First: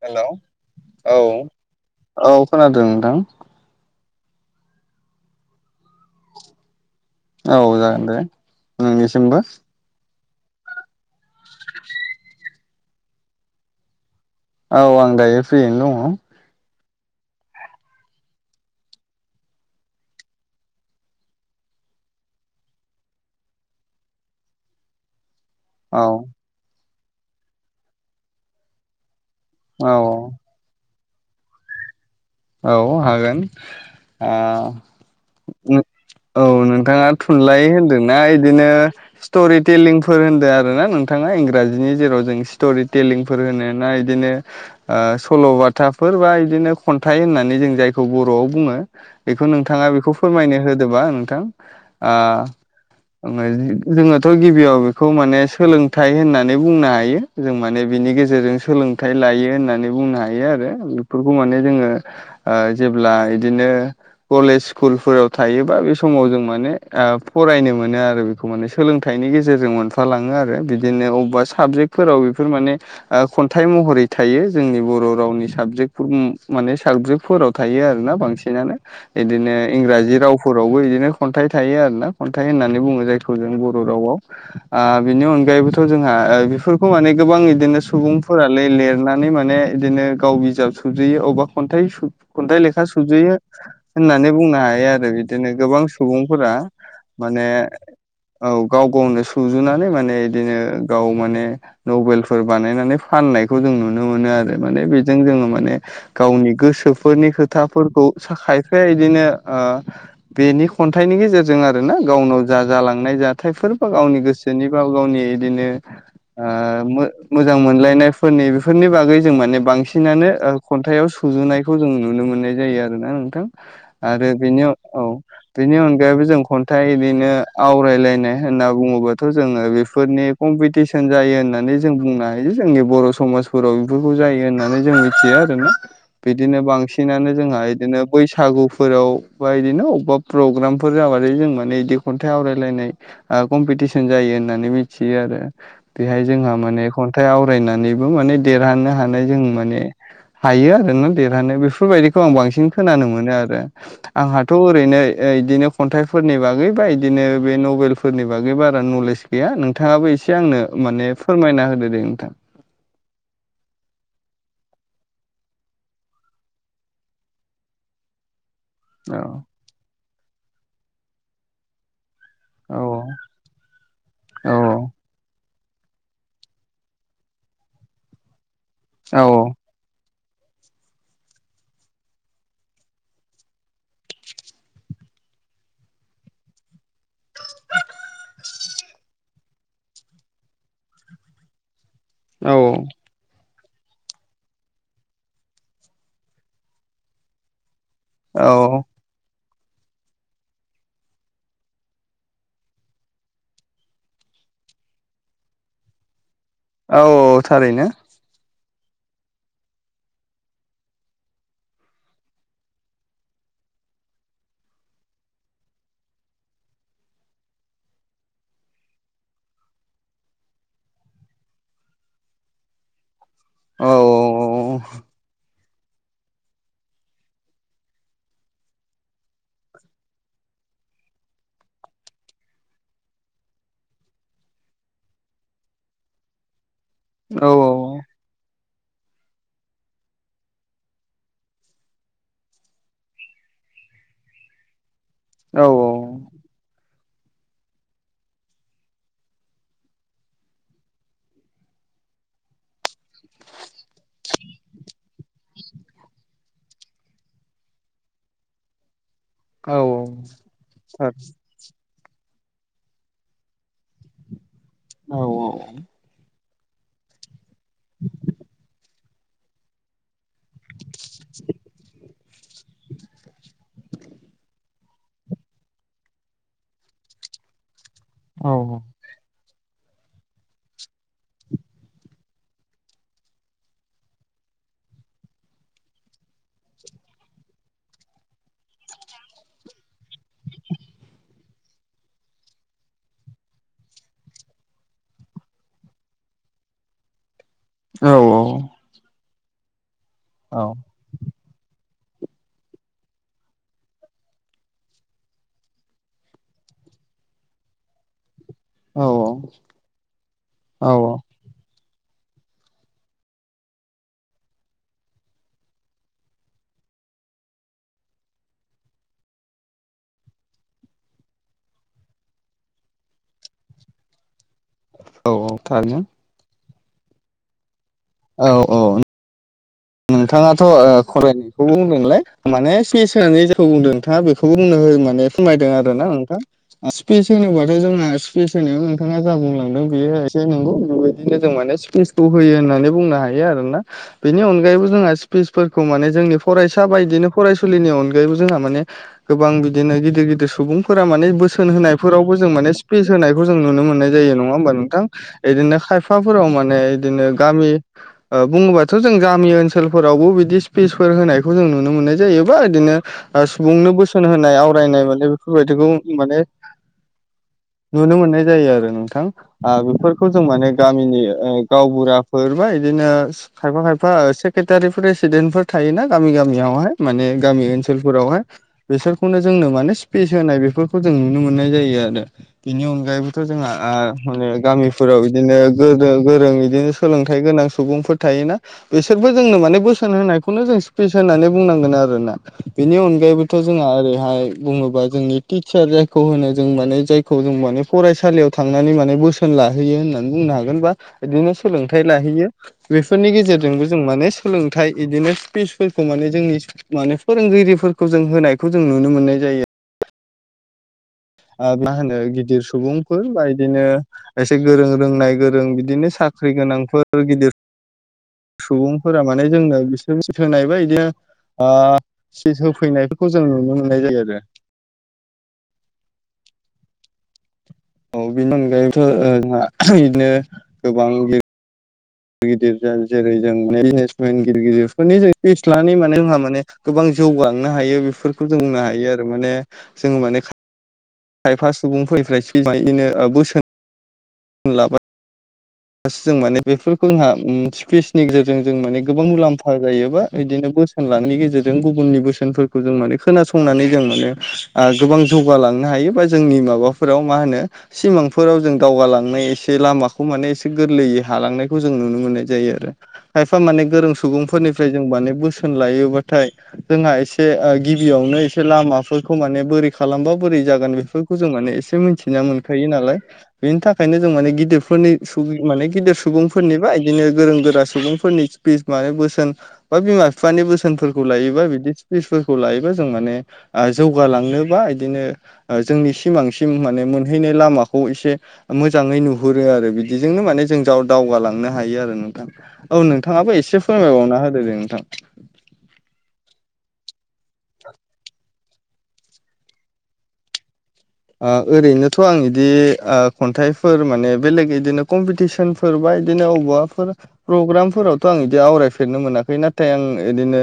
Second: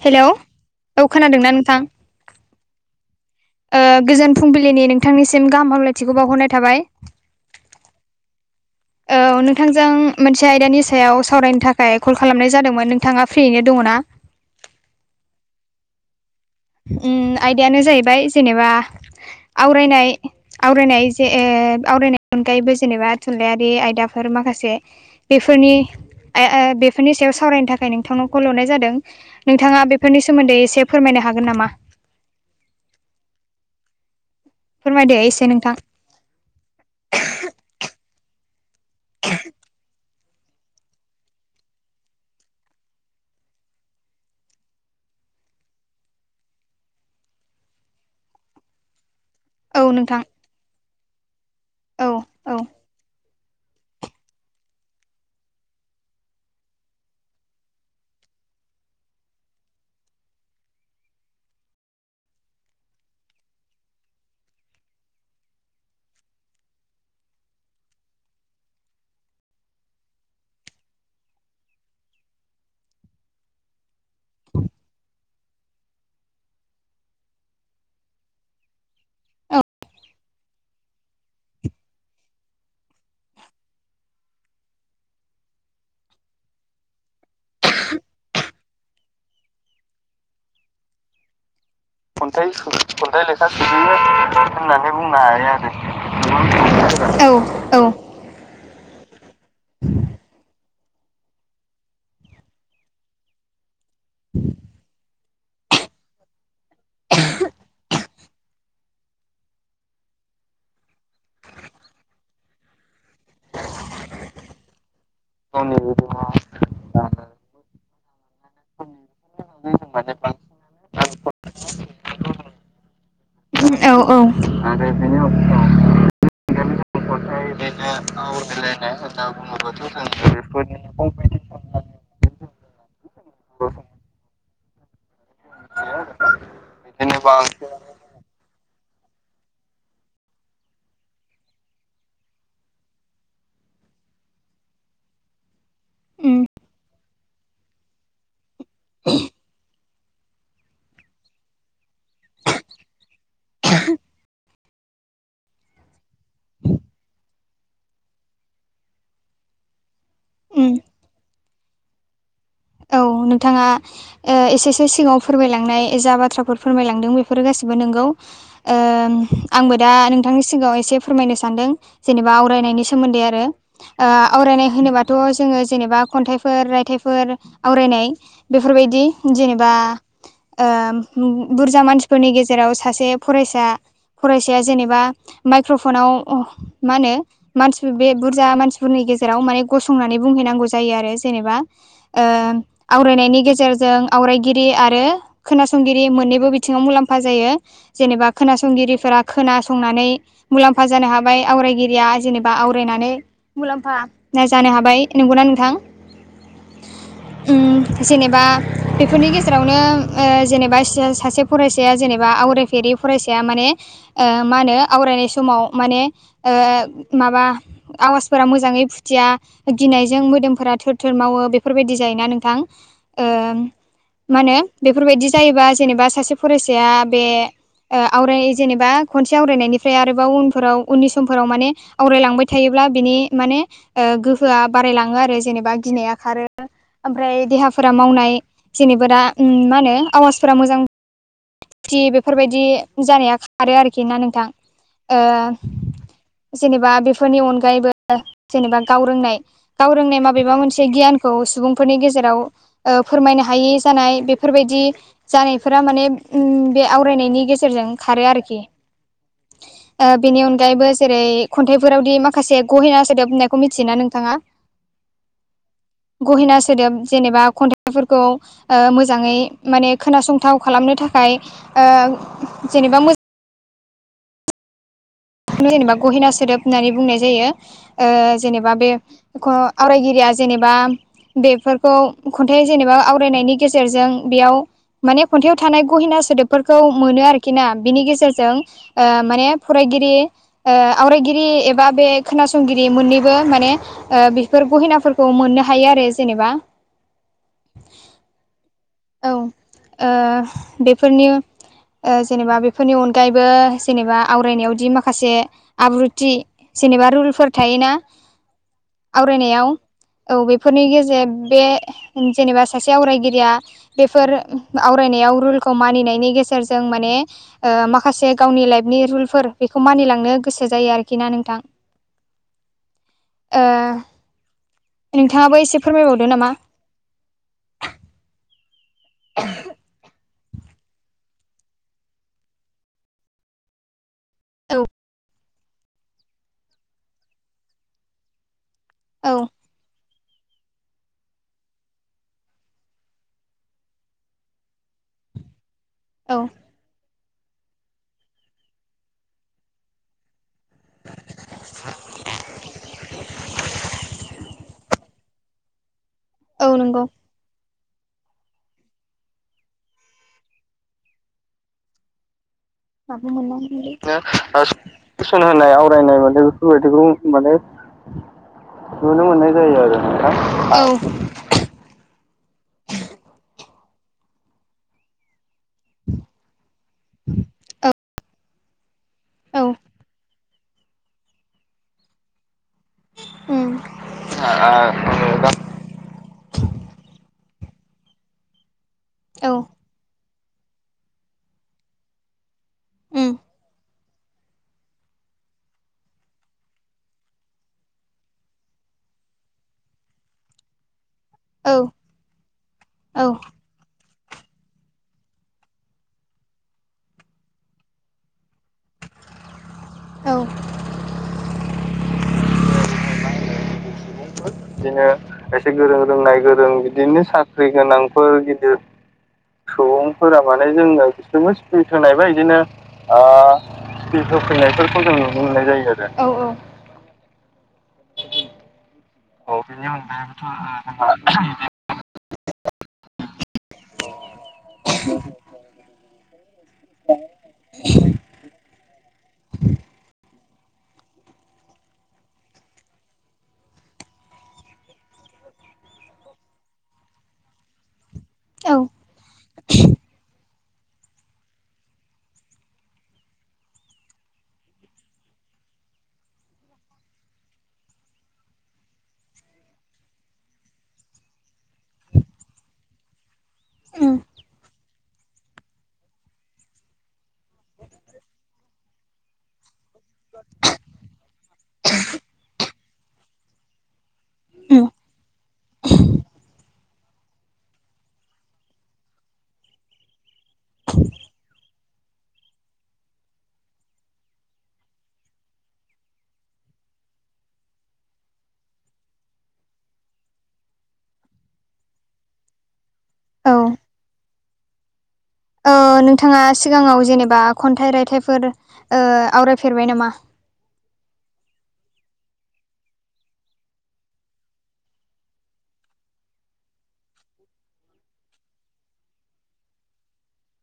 Hello औ खोनादोंना नोंथां औ खोनादों नोंथां गोजोन फुंबिलिनि नोंथांनिसिम गाहाम हामलायथिखौ बावहरनाय थाबाय औ जागोन दे औ नोंनिसिमबो नोंथां जों मोनसे आयदानि सायाव सावरायनो थाखाय कल खालामनाय जादोंमोन नोंथाङा फ्रियैनो दङना औ आं दायो फ्रियैनो दङ ओम आयदायानो जाहैबाय जेनेबा आवरायनाय आवरायनाय जे आवरायनायनि अनगायैबो जेनेबा थुनलायारि आयदाफोर माखासे बेफोरनि औ बेफोरनि सायाव सावरायनो थाखाय नोंथांनाव कल हरनाय जादों नोंथाङा औ बेफोरनि सोमोन्दै एसे फोरमायनो हागोन नामा औ हागोन आ फोरमायदो एसे नोंथां औ नोंथाङा थुनलाइ होनदोंना इदिनो स्ट'रि टेलिंफोर होन्दों आर ना नोंथाङा इंराजिनि जेराव जों स्टरि टेलिं फोर होनोना इदिनो ओ सलबाथाफोर बा खन्थाइ फोर खनथाय होननानै जों जायखौ बर'आव बुङो बेखौ नोंथाङा औ बेखौ नोंथां फोरमायनो होदोबा नोंथां औ आ औ जोङोथ' गिबियाव बेखौ माने सोलोंथाइ होननानै बुंनो हायो जों माने बिनि गेजेरजों सोलोंथाइ लायो होननानै बुंनो हायो आरो बेफोरखौ माने जोङो ओ जेब्ला इदिनो कलेज स्कुलफोराव थायोबा बे समाव जों माने फरायनो मोनो आरो बे खौ माने सोलोंथाइनि गेजेरजों मोनफालाङो आरो बिदिनो अबेबा साबजेक्टफोराव बेफोर माने खन्थाइ महरै थायो जोंनि बर' रावनि साबजेक्टफोर माने साबजेक्टफोराव थायो आरोना बांसिनानो बिदिनो इंराजि रावफोरावबो बिदिनो खन्थाइ थायो आरो ना खन्थाइ होननानै बुङो जायखौ जों बर' रावाव बिनि अनगायैबोथ' जोंहा बेफोरखौ माने गोबां बिदिनो सुबुंफोरालाय लिरनानै माने इदिनो गाव बिजाब सुजुयो अबेबा खन्थाइ खन्थाइ लेखा सुजुयो लेखा सोयो होननानै बुंनो हायो आरो बुंनो हायो बिदिनो गोबां सुबुंफोरा आरो औ माने औ औ गाव गावनो सुजुनानै माने बिदिनो गाव माने नभेलफोर बानायनानै फाननायखौ जों नुनो मोनो आरो माने बेजों जोङो माने गावनि गोसोफोरनि खोथाफोरखौ खायफाया बिदिनो बेनि खन्थाइनि गेजेरजों आरो ना गावनाव जा जालांनाय जाथायफोर बा गावनि गोसो गोसोनिबा गावनि इदिनो ओ मोजां मोनलायनायफोरनि बेफोरनि बागै जों माने माने बांसिनानो खन्थाइाव सुजुनायखौ जों नुनो मोननाय बांसिनानो जायो आरोना नोंथां औ औ आरो बेनि आरो औ बेनि बेनि अनगायैबो बेाहायबो जों खन्थाइ बिदिनो खन्थाइ बिदिनो आवरायलायनाय होनना आवग्रिलायनाय होनना बुङोबाथ' जोङो बुङोबाथ' जों बेफोरनि कम्पिटिसन जायो कम्पिटिसन होननानै जों बुंनो हायो जोंनि बर' समाजफोराव बेफोरखौ बिदिनो जायो होननानै जों मिथियो आरोना बिदिनो बांसिनानो जोंहा बांसिनानो बिदिनो बैसागुफोराव बा बिदिनो अबबा प्रग्रामफोर जाबाथाय जों माने इदि खन्थाइ आवरायलायनाय आ कम्पिटिसन जायो होननानै मिथियो आरो बेहाय उम जोंहा माने खन्थाइ आवरायनानैबो माने देरहानो हानाय जों माने हायो आरोना देरहानो बेफोरबायदिखौ आं बांसिन खोनानो मोनो आरो आंहाथ' ओरैनो इदिनो खन्थाइफोरनि बागै बा इदिनो बे नभेलफोरनि बागै बारा नलेज गैया नोंथाङाबो एसे आंनो उम माने फोरमायना होदो दे नोंथां औ नोंथाङा ओ एसे एससे सिगाङाव फोरमायलांनाय जा बाथ्राफोर फोरमायलांदों बेफोरो गासिबो नोंगौ ओ औ आंबो दा नोंथांनि सिगाङाव एसे फोरमायनो सानदों। जेनेबा औ आवरायनायनि सोमोन्दै आरो औ आवरायनाय होनोबाथ' जोङो जेनेबा खन्थाइ फोर रायथाइफोर आवरायनाय बेफोरबायदि औ जेनेबा ओ बुरजा मानसिफोरनि गेजेराव सासे फरायसा फरायसाया जेनेबा माइक्रफनाव ओ मा होनो ओ मानसिफोर बे बुरजा मानसिफोरनि गेजेराव माने गसंनानै बुंहैनांगौ जायो आरो जेनेबा ओ‌ औ आवरायनायनि गेजेरजों आवरायगिरि आरो खोनासंगिरि मोननैबो बिथिङाव मुलाम्फा जायो। ओ जेनेबा औ खोनासंगिरिफोरा खोनासंनानै मुलाम्फा जानो हाबाय आवरायगिरिया जेनेबा आवरायनानै। मुलाम्फा जानो हाबाय नंगौना नोंथां। औ औ थारैनो। ओ जेनेबा बेफोरनि गेजेरावनो जेनेबा सासे फरायसाया जेनेबा आवरायफेरि फरायसाया माने मा होनो आवरायनाय समाव माने ओ माबा आवाजफोरा मोजाङै फुथिया गिनायजों मोदोमफोरा थोर थोर मावो बेफोर ओ बादि जायोबा नोंथां औ मा होन बेफोरबायदि जायोबा जेनेबा सासे फरायसाया बे आवरायनाय जेनेबा खनसे आवरायनायनिफ्राय आरोबाव उनफोराव उननि समफोराव माने आवरायलांबाय थायोब्ला बिनि माने गोहोआ बारायलाङो आरो जेनेबा गिनाया खारो। ओमफ्राय औ देहाफोरा मावनाय जेनेबा मा होनो आवाजफोरा मोजां खथि बेफोरबायदि जानाया खारो आरोखि ना नोंथां ओ औ जेनेबा बेफोरनि अनगायैबो जेनेबा गाव रोंनाय गाव रोंनाय माबेबा मोनसे गियानखौ खौ सुबुंफोरनि गेजेराव फोरमायनो हायि जानाय बेफोरबायदि ओ जानायफोरा माने ओम बे आवरायनायनि गेजेरजों खारो आरोखि औ ओ बेनि अनगायैबो थार जेरै ओ खन्थाइफोरावदि माखासे गहेना सोदोब होननायखौ मिथियोना नोंथाङा? औ गहिना सोदोब जेनेबा खन्थाइफोरखौ मोजाङै माने खोनासं गोथाव खालामनो थाखाय जेनेबा मोजां बेखौननो जेनेबा गहेना सोदोब होननानै बुंनाय जायो ओ औ जेनेबा बे एन आवरायगिरिया जेनेबा। ओ बेफोरखौ खन्थाइ जेनेबा आवरायनायनि गेजेरजों बेयाव माने खन्थाइाव थानाय गहेना सोदोबफोरखौ मोनो आरोखि ना बिनि गेजेरजों। माने फरायगिरि आवरायगिरि एबा बे खोनासंगिरि मोननैबो माने बेफोर गहेनाफोरखौ मोननो हायो आरो जेनेबा। औ औ। औ बेफोरनि जेनेबा बेफोरनि अनगायैबो जेनेबा ओ आवरायनायावदि माखासे आब्रुथि जेनेबा रुलफोर थायोना। औ आवरायनायाव औ बेफोरनि औ गेजेर बे जेनेबा सासे आवरायगिरिया बेफोर आवरायनायाव रुलखौ मानिनायनि गेजेरजों माने माखासे गावनि लाइफनि रुलफोर बेखौ मानिलांनो गोसो जायो आरोखि ना नोंथां। औ औ नोंथाङाबो एसे थारैनो फोरमायबावदो नामा? औ ओ [inaudible] नोंथाङाथ' ओ फरायनायखौबो बुंदोंलाय माने सस होनानै जायखौ बुंदों नोंथाङा बे खौ औ बुंनो हो माने फोरमायदों आरो ना नोंथां स्पिस होनोब्लाथाय जोंना जेखिनिखौ नोंथाङा औ जा बुंलांदों बेयो नगौ बेबायदिनो जों माने स्पेसखौ होयो होननानै बुंनो हायो आरो ना बेनि अनगायैबो जोंहा फिसफोरखौ माने औ जोंनि फरायसा बायनो फरायसुलिनि ‌अनगायैबो जोंहा गोबां गिदिर गिदिर सुबुंफोरा माने बोसोन होनायफोरावबो जों माने स्पेस होनायखौ जों नुनो मोननाय जायो नङा होमबा नोंथां? बिदिनो खायफाफोराव औ माने नंगौ बिदिनो गामि ओ बुङोबाथ' जों गामि ओनसोल हटेलफोरावबो बिदि स्पिसफोर होनायखौ जों नुनो मोननाय जायोबा बिदिनो माबा सुबुंनो मोननांगौलै बोसोन होनाय आवरायनाय माने बेफोरबायदिखौ माने बेफोर बादिखौ माने नुनो मोननाय जायो आरो नोंथां नुनो मोननाय जायो आरो बेफोरखौ नोंथां जों माने औ गामिनि गावबुराफोर बा बिदिनो खायफा खायफा ओ एसे सेक्रेटारिफोर पेसिडेन्टफोर थायोना गामि गामियावहाय माने गामि ओनसोलफोरावहाय। बेसोरखौनो जोंनो औ माने स्पिस होनाय बेफोरखौ जों नुनो मोननाय जायो आरो। बेनि अनगायैबोथ' जोंहा उम ओ माने औ गामिफोराव बिदिनो गों गोरों बिदिनो सोलोंथाइ गोनां सुबुंफोर थायोना बे बिसोरबो जोंनो माने बोसोन होनायखौनो जों स्पिस होननानै बुंनांगोन आरोना बेनि उम अनगायैबो थ' जोंहा ओरैहाय बुङोबा जोंनि टिचार जायखौ होनो जों माने जायखौ जों माने फरायसालियाव थांनानै माने बोसोन लाहोयो होननानै बुंनो हागोन बा बिदिनो सोलोंथाइ लाहैयो औ बेफोरनि गेजेरजोंबो जों माने सोलोंथाइ बिदिनो स्पिसफोरखौ माने जोंनि माने फोरोंगिरिफोरखौ जों होनायखौ जों नुनो मोननाय जायो।। औ ओ मा होनो गिदिर सुबुंफोर बा इदिनो एसे गोरों रोंनाय खायसे गोरों बिदिनो रोंनाय साख्रि गोरों गोनांफोर बिदिनो गिदिर साख्रि गोनांफोर गिदिर सुबुंफोरा माने जोंनो सुबुं बिसोर फोर होनाय माने बा इदिनो जोंनो खिसु ओ [unintelligible] होनायबाय सिट बिदिनो होफैनायफोरखौ जों नुनो मोननाय जायो सिफिस आरो होफैनायफोरखौ जों नाय जायो आरो औ औ औ बिनि अनगायैथ' औ जोंहा बेनि बिदिनो अनगायैबोथ' गोबां जोंहा गिदिर जेरै जों बिजनेसमेन गिदिर गिदिरफोरनि [unintelligible] खाख्लानानै माने जोंहा माने गोबां जौगांनो हायो बेफोरखौ जों बुंनो हायो आरो माने जोंङो माने खायफा सुबुंफोरनिफ्राय फनानैनो ओ बोसोन लाबाय जों माने बेफोरखौ जोंहा स्पेसनि गेजेरजों जों औ माने गोबां मुलाम्फा जायोबा बिदिनो बोस लानायनि गेजेरजों गुबुननि बोसोनफोरखौ जों मान खोनासंनानै जों माने ओ गोबां जौगालांनो हायो बा जोंनि माबाफोराव मा होनो सिमांफोराव जों दावगालांनाय एसे लामाखौ माने गोरलैयै हालांनायखौ जों नुनो मोननाय जायो आरो खायफा मान गोरों उम सुबुंफोरनि ओमफ्राय जों माने बोसोन लायोबाथाय जोंहा एसे गिबियावनो एसे लामाफोरखौ माने बोरै खालामबा बोरै जागोन बेफोर खौ जों माने एसे मिथिना मोनखायो नालाय बेनि थाखायनो जों माने गिदिरफोरनि माने गिदिर सुबुंफोरनिबा बिदिनो गोरों गोरा सुबुंफोरनि माने बोसोन बा बिमा बिफानि बोसोनफोरखौ लायोबा बिदि फिसफोरखौ लायोबा जों माने ओ जौगालांनोबा बिदिनो जोंनि सिमांसिम माने मोनहैनाय लामाखौ एसे मोजाङै नुहुरो आरो बि बेजोंनो माने जों दावगालांनो हायो आरो नोंथां औ नों नोंथाङाबो उम औ एसे फोरमायबावना होदो जे नोंथां। नोंथाङा सिगाङाव जेनेबा खन्थाइ रायथाइफोर ओ आवरायफेरबाय नामा? आ ओरैनोथ' आं बिदि खन्थाइफोर माने बेलेग बिदिनो कमपिटिसन सोरबा बिदिनो बबेावबाफोर प्रग्रामफोरावथ' आं बिदि आवरायफेरनो मोनाखै नाथाय आं बिदिनो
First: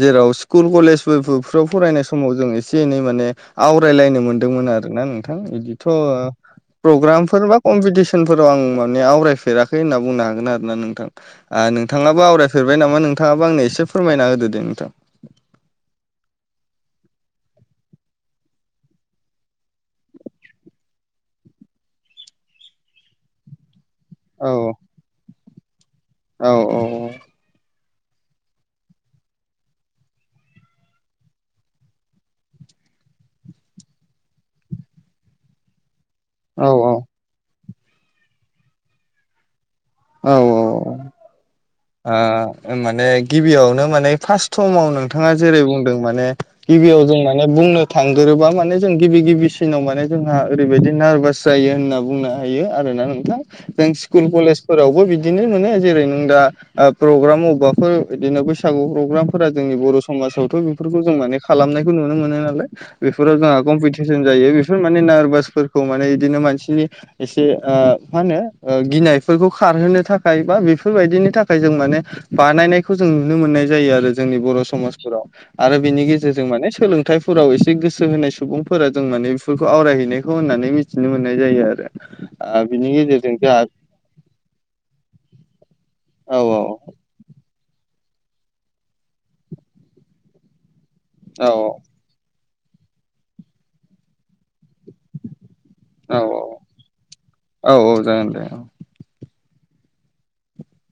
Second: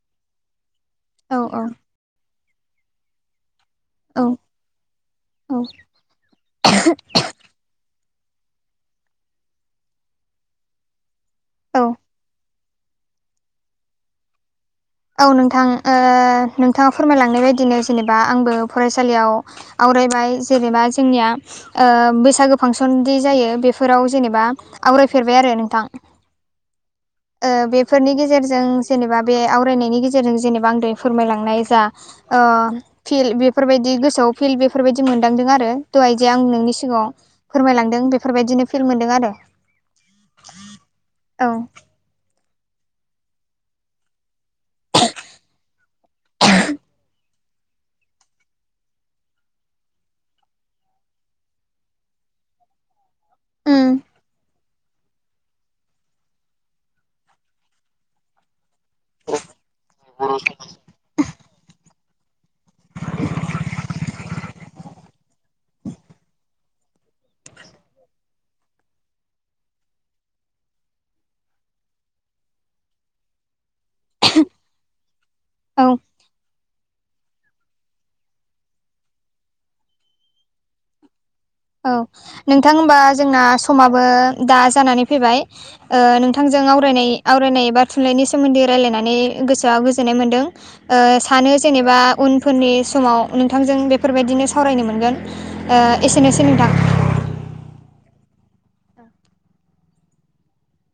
जेराव स्कुल कलेज औ औ स्कुलफ्राव फरायनाय समाव जों एसे एनै माने आवरायलायनो औ मोनदोंमोन आरो। आरोना नोंथां औ बिदिथ' प्रग्रामफोर बा कम्पिटिसनफोराव आं माने आवरायफेराखै होनना बुंनो हागोन आरोना नोंथां औ नोंथाङाबो आवरायफेरबाय नामा नोंथाङाबो आंनो एसे फोरमायना होदो दे नोंथां औ नोंथां नोंथाङा फोरमायलांनाय बायदिनो जेनेबा आंबो फरायसालियाव आवरायबाय जेनेबा जोंनिया बैसागो फांसनदि जायो बेफ फोराव जेनेबा आवरायफेरबाय आरो नोंथां औ-औ बेफोरनि गेजेरजों जेनेबा बे आवरायनायनि गेजेरजों जेनेबा आं दहाय फोरमायलांनाय जा फिल्श बेफोरबायदि गोसोआव फिल्ड बेफोरबायदि मोनदांदों आरो दहाय जे आं औ नोंनि सिगाङाव फोरमायलांदों बेफोरबायदिनो फिल मोनदों आरो औ-औ औ माने गिबियावनो माने फार्स्ट समाव नोंथाङा जेरै बुंदों माने गिबियाव जों माने बुंनो थांगोरोबा माने जों गिबि गिबिसिनाव माने जोंहा ओरैबायदि नारभास जायो होनना बुंनो हायो आरोना नोंथां जों उम स्कुल कलेज फोरावबो बिदिनो नुयो जेरै नों दा प्रग्राम अबेबाफोर बिदिनो बैस सागु प्रग्रामफोरा जोंनि बर' समाजावथ' बेफोरखौ जों माने खालामनायखौ नुनो मोनो नालाय बेफोराव जोंहा कम्पिटिसन जायो बेफोर माने नारभासफोरखौ माने बिदिनो मानसिनि एसे मा होनो गिनाय फोरखौ खारहोनो थाखाय बा बेफोरबायदिनि थाखाय जों माने बानायनायखौ जों नुनो मोननाय जायो आरो जोंनि बर' समाजफोराव आरो औ बेनि गेजे जेरजों माने सोलोंथाइफोराव एसे गोसो होनाय सुबुंफोरा जों माने बेफोरखौ आवरायहैनायखौ होननानै मिथ थिनो मोननाय जायो आरो औ ओ नोंथां बिनि होनबा गेजेरजों जोंना जोंहा समाबो दा जानानै फैबाय औ औ नोंथांजों आरायनाय आवरायनाय बा थुनलाइनि सोमोन्दै रायलायनानै गोसोआ गोजोननाय मोन्दों औ सानो जेनेबा उनफोरनि समाव नोंथांजों बेफोरबायदिनो सावरायनो मोनगोन ओ एसेनोसै नोंथां औ-औ-औ-औ जागोन दे औ